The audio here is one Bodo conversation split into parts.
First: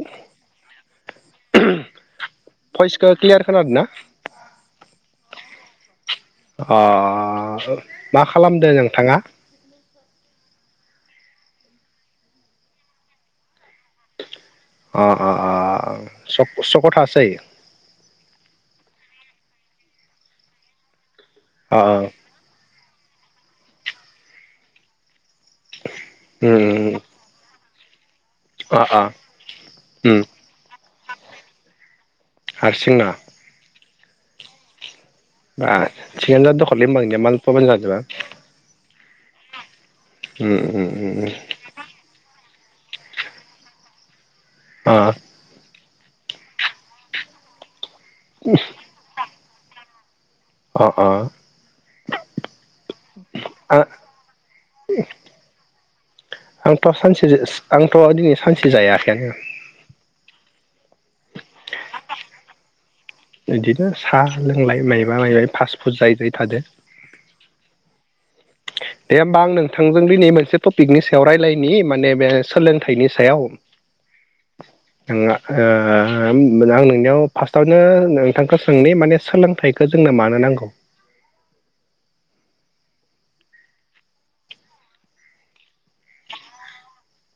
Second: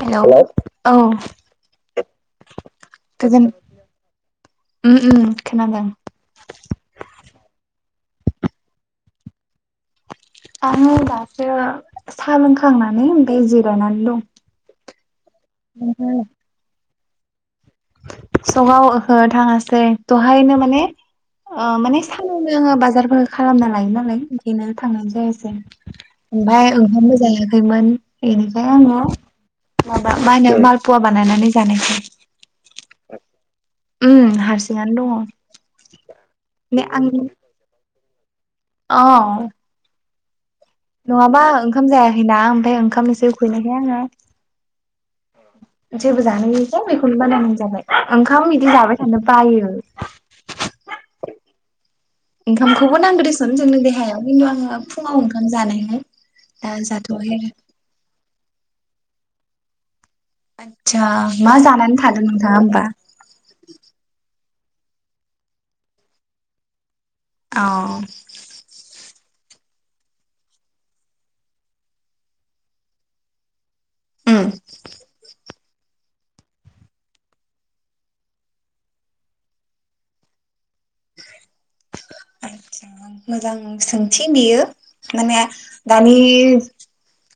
हेलौ औ। भइसखौ क्लियार गोजोन खोनादों ना। उम उम खोनादोंं। अ मा खालामदों नोंथाङा। आंङो दासो साहा लोंखांनानै ओमफ्राय जिरायनानै दं। अ अ अ सकआव थांङासै। सगाव ओहो थांङासै दहायनो माने अ माने [inaudible] बाजार खालामना लायो नालाय ओंखायनो थांनाय जायासै ओमफ्राय उम ओंखामबो जायाखै। जायाखैमोन बेनिफ्राय अ आंङो अ माबा मालपवा बानायनानै जानायसै। हारसिंनो। उम हारसिंनो दङ। [inaudible] औ। उम उम उम नङाबा ओंखाम जायाखैना ओमफ्राय ओंखामसो उखैनायखाय आंङो। औ। जेबो जानायसै बेखौनो बानायनाय जाबाय ओंखाम बिदि जाबाय थानो बायो। अ अ। ओंखामखौबो नांगौ दिसुन आ जोंनो देहायाव खिन्थु आंङो फुङाव ओंखाम जानो हाया। आंथ सानसे आंथ दिनै सानसे जायाखैनो। आदसा मा जानानै थादों नोंथाङा होमबा। बिदिनो साहा लोंलाय माबा मायबा फास फुद जायै जायै थादों। औ। दे होमबा आं नोंथांजों दिनै मोनसे टपिकनि सायाव रायज्लायनि माने बे सोलोंथाइनि सायाव। उम। आं ओ आं नोंनियाव फार्स्टआवनो नोंथांखौ सोंनि माने सोलोंथाइखौ जोंना मानो। नांगौ। मोजां सोंथि बेयो माने दानि।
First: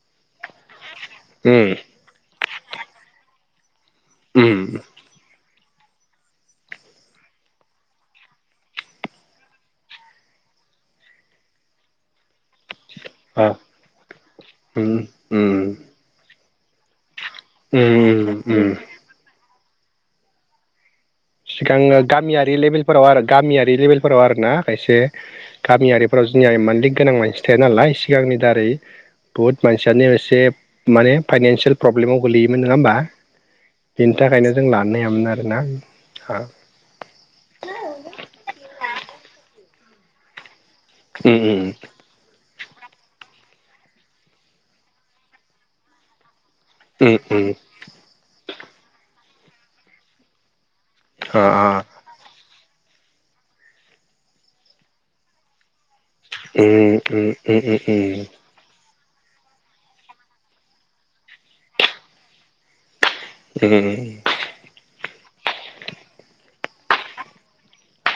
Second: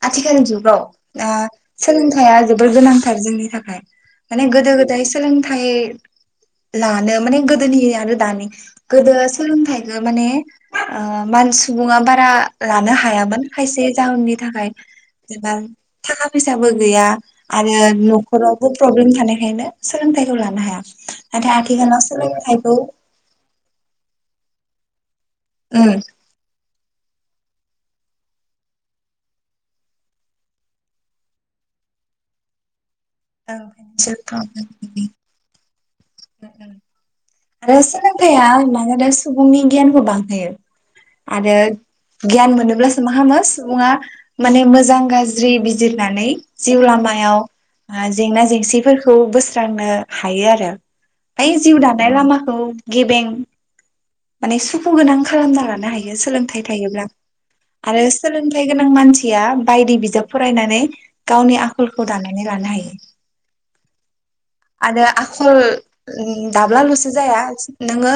आथिखालनि जुगाव। उम सोलोंथाइया जोबोर गोनांथार जोंनि थाखाय माने गोदो उम गोदाय सोलोंथाय। [inaudible] सोलोंथाइखौ माने सुबुङा बारा। लानो हायामोन ओ खायसे जाहोननि थाखाय उम जेनबा उम थाखा फैसाबो गैया। आरो उम नखरावबो उम प्रब्लेम थानायखायनो सोलोंथाइखौ लानो हाया। सिगां आथिखालाव गामियारि सोलोंथाइखौ लेभेलफोराव आरो गामियारि लेभेलफोराव आरो ना खायसे। उम गामियारिफोराव जोंनिया मेनलि गोनां मानसि थाया नालाय सिगांनि दारै। बुहुत मानसियानो एसे माने फाइनानसियेल प्रब्लेमाव गोलैयोमोन नङा होमबा। बेनि थाखायनो जों लानो हायामोन आरोना। आरो सोलोंथाइया मानोना सुबुंनि गियानखौ बांहोयो। उम आरो उम गियान मोनोब्लासो मा खालामो। सुबुङा माने मोजां गाज्रि बिजिरनानै। जिउ उम उम लामायाव जेंना जेंसिफोरखौ बोस्रांनो हायो आरो। अ। बै जिउ दानाय लामाखौ गेबें माने सुखु गोनां खालामना लानो हायो। सोलोंथार उम थायोब्ला उम आरो उम सोलोंथाइगोनां गोनां मानसिया बायदि बिजाब फरायनानै गावनि आखलखौ दानानै लानो हायो। उम। आरो आखल दाब्लालसो जाया नोङो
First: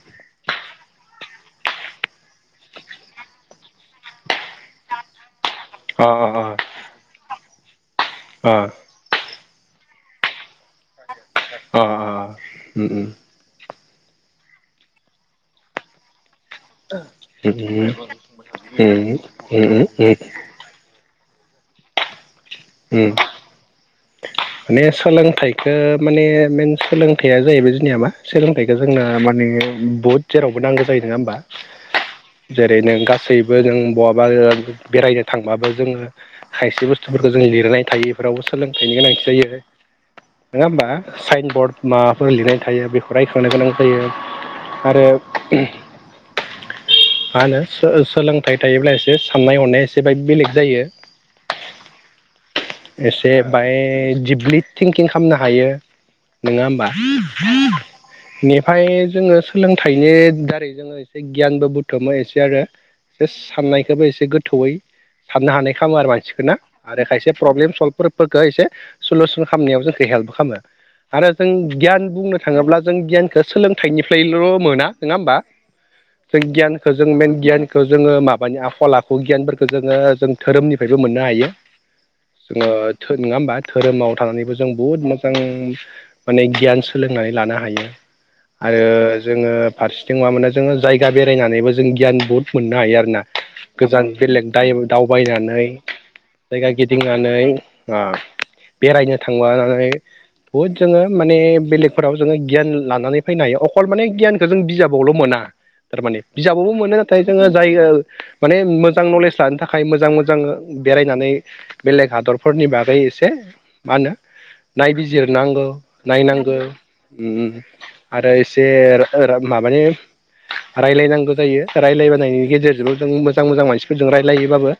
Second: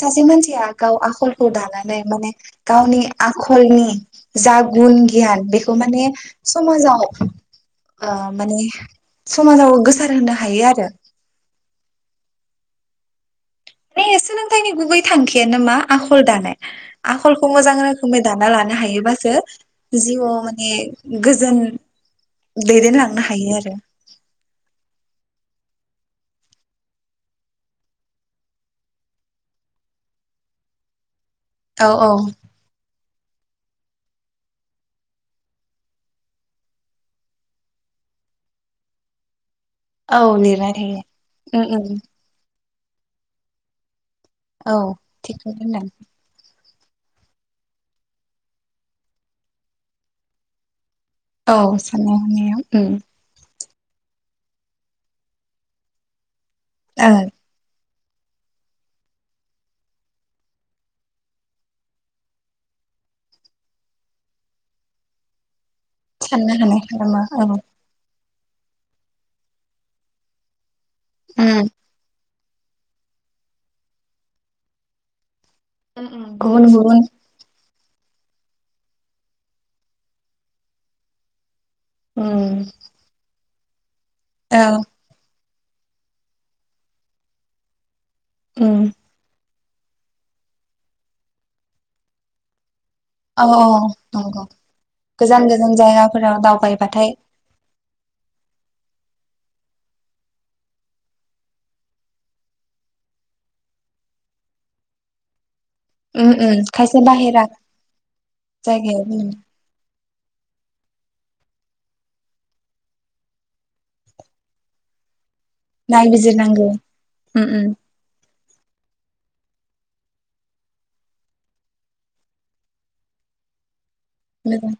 सासे मानसिया गाव आखल खौ दानानै माने गावनि आखलनि जा गुन गियान बेख खौ माने समाजाव ओ माने समाजाव गोसार होनो हायो आरो। अ उम-उम। बे सोलोंथाइनि गुबै थांखियानो नमा आखल दानाय। आखलखौ मोजां रोखोमै दाना लानो हायोबासो जिउआव माने गोजोन दैदेनलांनो हायो आरो। माने सोलोंथाइखौ माने मेन सोलोंथाइया जाहैबाय जोंनिया मा सोलोंथाइखो जोंना माने [unintelligible] बहुद जेरावबो नांगो जायो नोङा होमबा औ औ जेरै नों गास सैबो जों बहाबा ओ बेरायनो थांबाबो जोङो खायसे बुस्थुफोरखो जों लिरनाय थायोबा फोरावबो सोलोंथाइनि गोनांथि जायो औ नोङा लिरनाय होमबा थायो साइन उम बर्ड उम माफोर लिरनाय थायो बेखौ रायखांनो गोनां जायो। औ आरो थिगखौनो होनदों। मा होनो सो-सो सोलोंथाइ थायोब्ला एसे साननाय हनाया एसे बेलेग जायो। औ साननाय हनाया उम एसे बाय दिपलि थिंकिं खामनो हायो नोङा होमबा। ओ इनिफाय जोङो सोलोंथाइनि दारै जोङो एसे गियानबो बुथुमो एसे आरो। बे साननायखोबो एसे गोथौयै साननो हानाय खामो आरो मानसिखो साननो ना हानाय आरो खालामो खायसे औ प्रब्लेम सल्भफोरफोरखौ एसे सुलुसन खामनायाव जोंखो हेल्पबो खामो। आरो जों गियान बुंनो थाङोब्ला जों गियानखो सोलोंथाइनिफ्रायल' मोना नोङा ओमबा उम जों गुबुन गियानखो गुबुन जों मेन गियान खौ जोङो माबानि आखल आखु गियानफोरखो जोङो जों धोरोमनिफायबो मोननो हायो। जोङो धो नोङा ओमबा धोरोमाव थानानैबो औ जों बुहुत मोजां माने गियान सोलोंनानै लानो हायो आरो जोङो फारसेथिं मा मोनो जोङो जायगा बेरायनानैबो जों गियान बहुत मोननो हायो आरो ना औ गोजान नंगौ बेलेग दाय गोजान दावबायनानै गोजान जायगाफोराव जायगा दावबायबाथाय गिदिंनानै ओ ओह बेरायनो थांबानानै बुहुद जोङो माने बेलेगफोराव जोङो गियान लानानै फैनो हायो अखल माने गियानखो जों बिजाबावल' मोना। थारमाने उम उम बिजाबावबो मोनो खायसे नाथाय बाहेरा जोङो जाय ओ माने मोजां जायगायाव नलेज लानो थाखाय मोजां मो जांङो बेरायनानै बेलेग हादरफोरनि बागै एसे मा होनो नायबिजिर नांगौ नायनांगो नायबिजिरनांगौ उम आरो एसे रा [unintelligible] माबानि रायलायनांगौ जायो ओ रायलायबानायनि गेजेरजोंबो जों मोजां मोजां मानसि मोजां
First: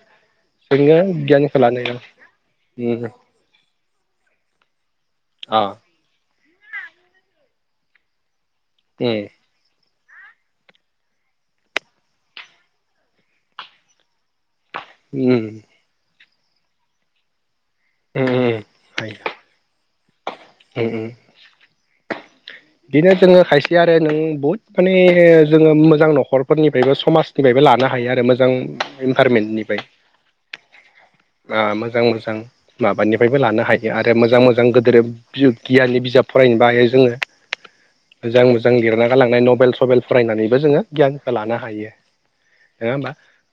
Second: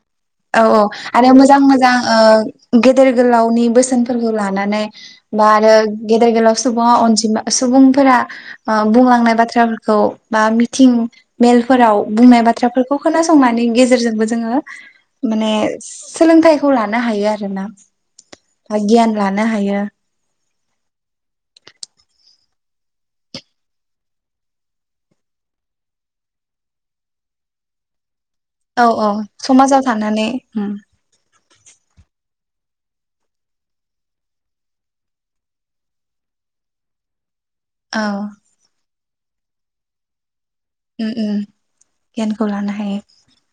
औ-औ आरो गियानखौ लानो मोजां-मोजां हायो ओ गेदेर उम गोलावनि बोसोनफोरखौ लानानै बा अ आरो उम गेदेर गोलाव सुबुङा अनजिमा सुबुंफोरा ओ बुंलांनाय बाथ्रा [unintelligible] खौ बा मिथिं मेलफोराव बुंनाय बाथ्राफोरखौ खोनासंनायनि गेजेरजोंबो जोङो उम माने सोलोंथाइखौ लानो हायो आरो ना। उम बा उम गियान लानो हायो। उम उम दिनो जोङो खायसे आरो नों बहुद माने जोङो मोजां न'खरफोरनिफ्रायबो समाजनिफायबो लानो हायो आरो मोज जां औ औ इनभारमेन्टनिफाय समाजाव थानानै उम बा मोजां-मोजां माबानिफायबो लानो हायो आरो मोजां-मोजां गोदोर [unintelligible] गियाननि बिजाब फरायनोबो हायो जोङो। औ मोजां मोजां लिरना गालांनाय नबेल सबेल फरायनानै बो जोंङो उम गियानखो उम लानो हायो गियानखौ लानो नोंङा हायो होमबा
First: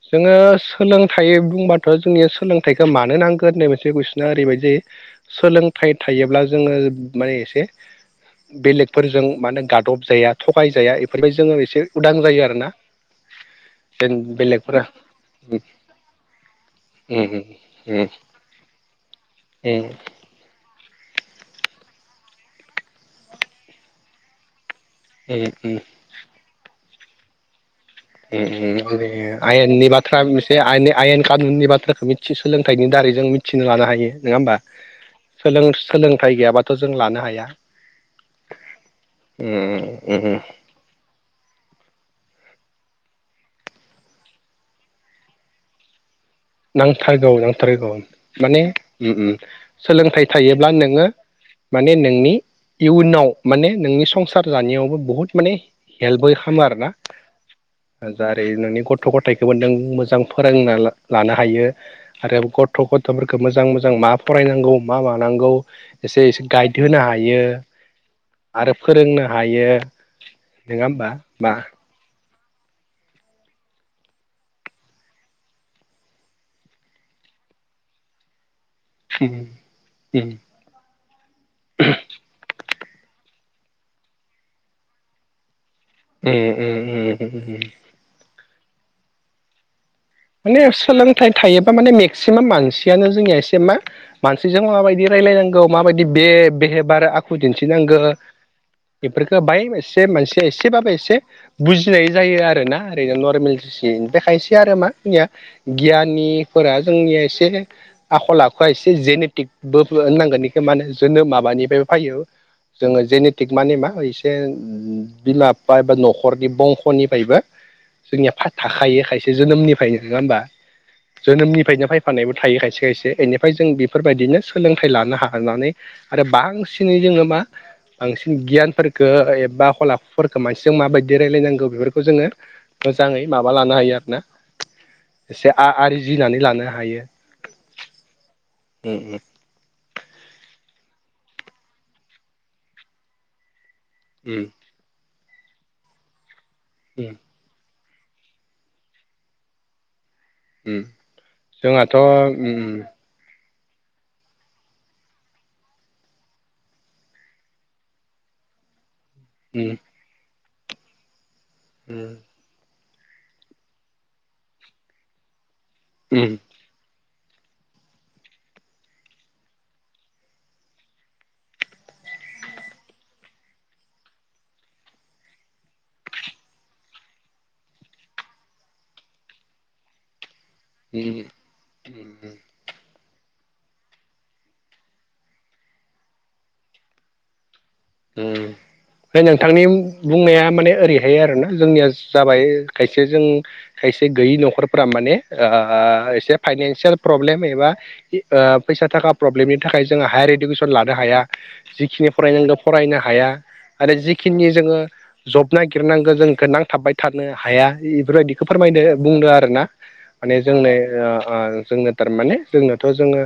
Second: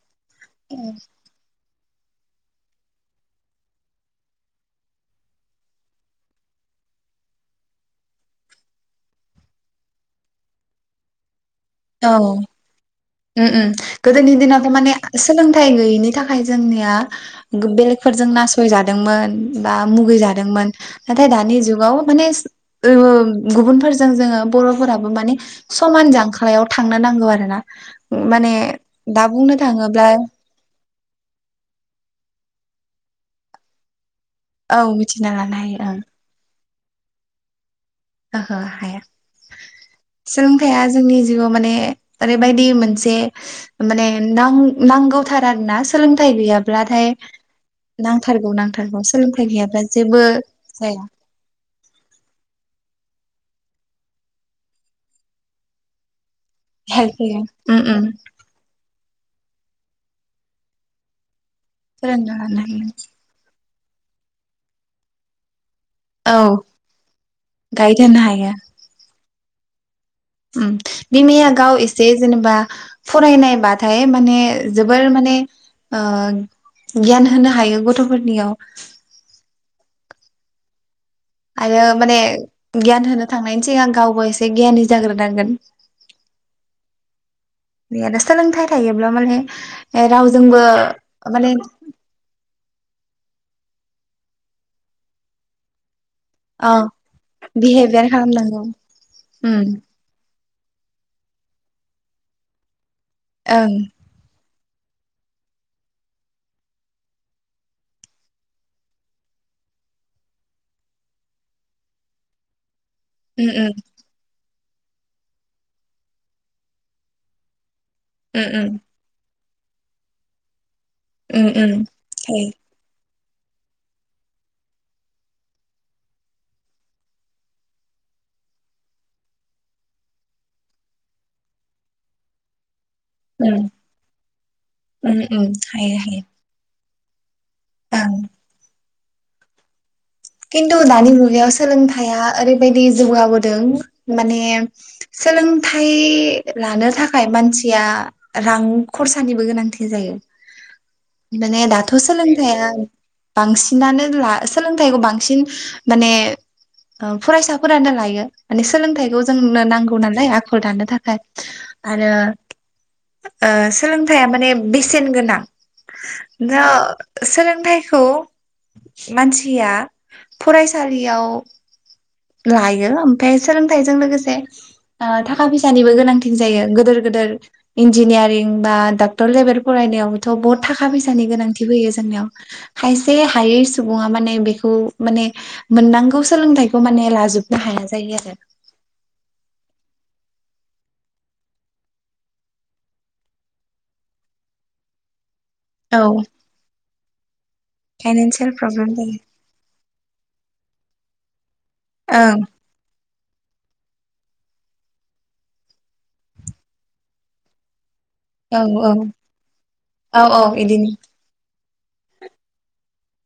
जोंङो सोलोंथाइ बुंबा थ' जोंनिया सोलोंथाइखो मानो नांगोन होननाय मोनसे कुइसना ओरैबायदि जायो सोलोंथाइ थायोब्ला जोंङो ओब माने एसे बेलेक फोरजों मानो गादब जाया थ'खाय जाया इफोरनिफाय जोंङो एसे औ उदां जायो आरोना उम उम जेन गोदोनि दिनावथ' बेलेगफोरा माने सोलोंथाइ गैयैनि थाखाय जोंनिया गो बेलेग फोरजों नासयजादोंमोन बा मुगै जादोंमोन। नाथाय दानि जुगाव माने उम गुबुनफोरजों जोङो बर' फोराबो माने समान जांख्लायाव थांनो नांगौ आरो ना। उम उम बिदिनो आयेननि बाथ्रा मोनसे आयेनि आयेन कानुननि बाथ्राखौ मिथि सोलोंथाइनि दारै जों मिथिनो लानो हायो। नोंङा होमबा औ मिथिना लानो सोलों हायो ओं सोलोंथाइ गैयाबाथ' जों लानो हाया। ओहो हाया। सोलोंथाइया जोंनि जिउआव माने ओरैबायदि मोनसे [unintelligible] मानो नां-नांगौथार आरो ना सोलों नांथारगौ नांथारगौ नांथारगौ माने नांथारगौ उम उम सोलोंथाइ गैयाब्ला जेबो सोलोंथाइ थायोब्ला नोङो जाया माने नोंनि इयुनाव माने नोंनि संसार जानायावबो बुहुत माने हेल्पबो खामो आरो ना हेल्प होयो उम उम जारै नोंनि गथ थ' गथाइखोबो नों मोजां फोरोंना‌ ला लानो हायो फोरोंना आरो गथ' लानो गथ'फोरखो मोजां मो जां मा फरायनांगौ मा मानांगौ एसे हायो एसे औ गाइड होनो हायो गाइड होनो हायो आरो फोरोंनो हायो। उम नङा होमबा बिमाया मा गाव एसे जेनेबा फरायनायबाथाय माने जोबोर माने ओ गियान होनो हायो गथ'फोरनियाव होम उम। आरो माने गियान होनो थांनायनि सिगांं गावबो एसे गियाननि जाग्रोनांगोन। ए ए ए ए ए। बे आरो सोलोंथाइ थायोब्ला माने रावजोंबो माने सोलोंथाइ थायोबा माने मेक्सिमाम मानसियानो जोंनिया एसे मा मानसिजों माबायदि रायलायनांगौ माबाय बेदि बे औ बेहेबार आखु दिन्थिनांगो बिहेभियार खालामनांगौ बेफोरखो बाय उम एसे मोन से एसेबाबो एसे बुजिनाय जायो आरो ना ओरैजा नरमेल ओं सिन ओमफ्राय खायसेया आरो मा खिनिया गियाननिफोरा जोंनिया एसे आखल आखुआ एसे जेनेटिक बो होननांगोन इखो माहोनो जोनोम माबानिफ्रायबो फायो जोङो उम जेनेटिक माने मा एसे बिलाबफा एबा न'खरनि बंख'निफ्रायबो जोंनिया‌ फा उम थाखायो खायसे जोनोमनिफ्रायनो नोङा होमबा। उम उम जोनोमनिफ्रायनो फायफानायबो हायो थायो खायसे खायसे इनि फ्राय जों बेफोरबायदिनो सोलोंथाइ लानो हानानै आरो बांसिनै जोङो मा बांसिन गियानफोरखो एबा आखल आखुफोरखो मानसिजों माबायदि रायलायनांगो बेफोरखौ जोङो मोजांङै माबा उम लानो हायो आरो ना उम उम एसे हायो हायो आ-आरजिनानै लानो हायो। ओं उम उम। खिन्थु दानि मुगायाव सोलोंथाइआ ओरैबायदि जौगाबोदों माने उम सोलोंथाइ लानो उम थाखाय मानसिया रां खरसानिबो गोनांथि जायो। उम उम माने दाथ' जोंहाथ' उम सोलोंथाइया बांसिनानो ला सोलोंथाइखौ बां सिन माने ओ फरायसाफोरानो लायो माने सोंलोंथाय खौ जोंनो उम नांगौ नालाय आखल दानो थाखाय आरो उम ओ सोलोंथाइया माने बेसेन गोनां। उम नो सोलोंथाइखौ मानसिया फरायसालियाव लायो ओमफाय सोलोंथाइजों लोगोसे ओ थाखा फैसानिबो गोनांथि जायो गोेदोर गो दोर इन्जिनियारिं बा डाक्टर लेबेल फरायनायाव थ' बहुद थाखा फैसानि गोनांथि फैयो उम जोंनियाव। उम खायसे हायै सुबुङा माने बेखौ माने मोननांगौ सोलोंथाइखौ माने लाजोब ओ ओमफाय नोंथांनि बुंनाया माने ओरैहाय आरो ना जोंनिया जाबाय खायसे जों खायसे गैयि न'खरफोरा माने ओ औ एसे फाइनान्सियेल प्रब्लेम एबा ओ फाइनानसियेल फैसा प्रब्लेम जायो थाखा प्रब्लेमनि थाखाय जोङो हायेर इडुकेसन लानो हाया जिखिनि ओं फरायनांगौ फरायनो हाया आरो जिखिनि जोङो जब नागिरनांगौ जों गोनां थाबाय थानो हाया। बेफोरबायदिखौ औ फोरमायदो औ बुंद आरोना औ माने औ जोंनो इदिनो ओ जोंनो थारमाने जोंनोथ' जोङो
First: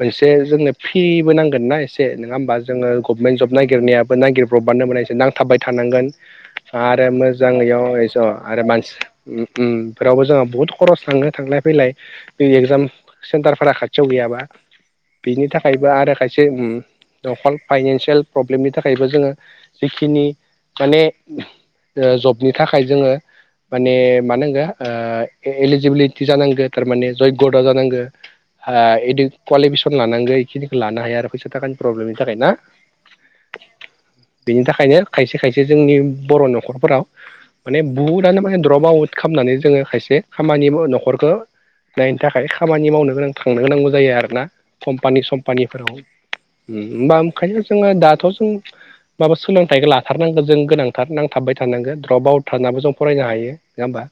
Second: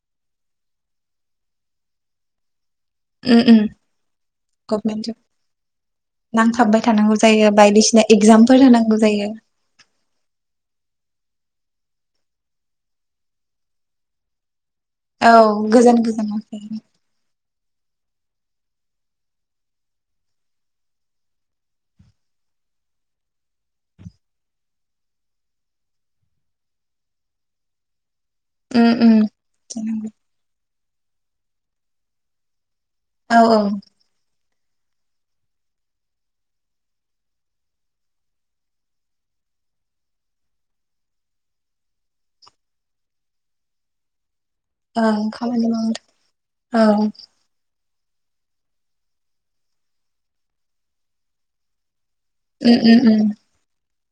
मोनसे जोंनो फ्रिबो नांगोन ना एसे नङा होमबा? जोंनो गबमेन उम जब उम नागिरनायाबो नागिरब्रबानो गभमेन्ट मोननायसै जब नांथाबबाय थानांगोन नांथाबबाय आरो थानांगौ जायो मोजाङैयाव बायदिसिना एस' आरो एगजामफोर होनांगौ जायो मानसिफ्रावबो जोंहा बहुत खरस लाांनो थांलाय फैलाय बे एगजाम सेन्टारफोरा खाथियाव गैयाबा औ बिनि थाखायबो गोजान आरो गोजानाव खायसे थायो। नखल फाइनानसियेल प्रब्लेमनि थाखायबो जोङो जिखिनि माने ओ जबनि थाखाय जोङो माने मानांगो एलिजिबिलिटि जानांगो थारमाने जग्य दा जानांगोन। उम उम इ कुवालिफिकेसन जानांगौ लानांगौ बेखिनिखौ लानो हाया आरो फैसा थाखानि प्रब्लेमनि थाखाय ना? औ औ। बेनि थाखायनो खायसे खायसे जोंनि बर' न'खरफोराव माने बहुदनो माने द्रप आउट खालाम नानै जोङो खायसे खामानि न'खरखौ नायनो थाखाय खामानि मावनो गोनां थांनो गोनांगौ जायो आरो ना। कम्पानि ओं खामानि सम्पानिफोराव हम मावनो औ होनबा ओंखायो जोङो दाथ' जों माबा सोलोंथाइखौ लाथारनांगोन जों गोनांथार नांथाबबाय थानांगोन। औ उम बावथारनाबो जों उम उम फरायनो हायो नङा होमबा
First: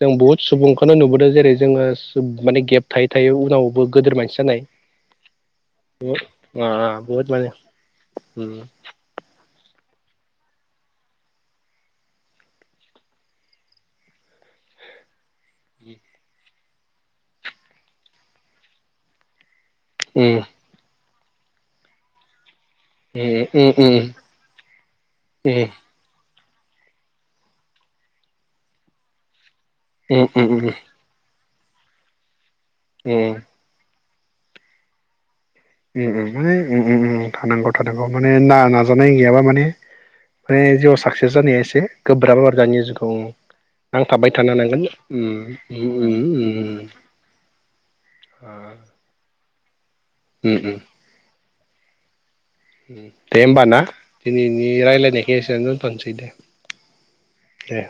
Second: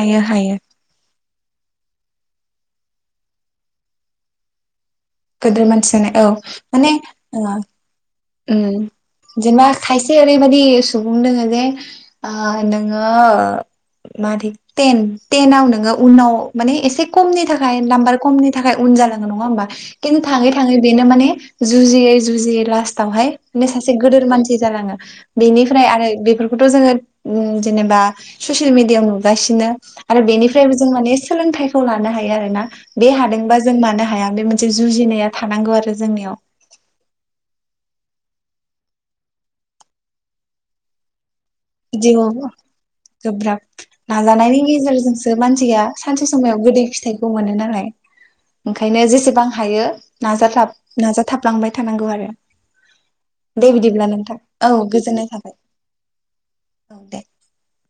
जों बुहुत हायो सुबुंखौनो नुबोदों । जेरै जोङो माने गेब थायो थायो उनावबो गोदोर मानसि जानाय गोदोर मानसि जानाय औ अ माने आं बहुत ओ माने उम जेनेबा खायसे ओरैबायाददि सुबुं दोङो जे नोङो मादै टेन टेनाव नोङो उनाव माने एसे खमनि थाखाय नाम्बार खमनि थाखाय उन जानाङो नङा होनबा? खिथु थाङै थाङै बेनो माने जुजयै जुयै उम उम सासे उम गेदोर मानसि जालाङो उम बेनिफ्राय आरो बे खौथ' जोङो जेनेबा ससियेल मिडियायाव नुगासिनो आरो बेनिफ्रायबो उम जों माने सोलोंथाइखौ लानो हायो आरोोना बे हादोंबा जों मानो हाया बे मोनसे जुजिनाया थानांगौ आरो उम जोंनियाव उम उम उम थानां गथ। थानांगौ माने ना नाजानाय गैयाबा माने बे जिउआव साक्से जानाया एसे जिउ गोब्राब आरो जानिनि जिउखौ गोब्राब नांथाबबाय थानो हानांगोन उम उम उम। बे समायाव गोदै फिथाइखौ मोनो नालाय उम ओंखायनो जेसेबां हायो उम नाजाथाब उम नाजाथाबलांबाय थानांगौ आरो दे होमबाना बिदिब्ला नोंथां दिनैनि औ गोजोननाय रायलायनायखौ एसे थाबाय दोनथ'सै दे। औ दे दे।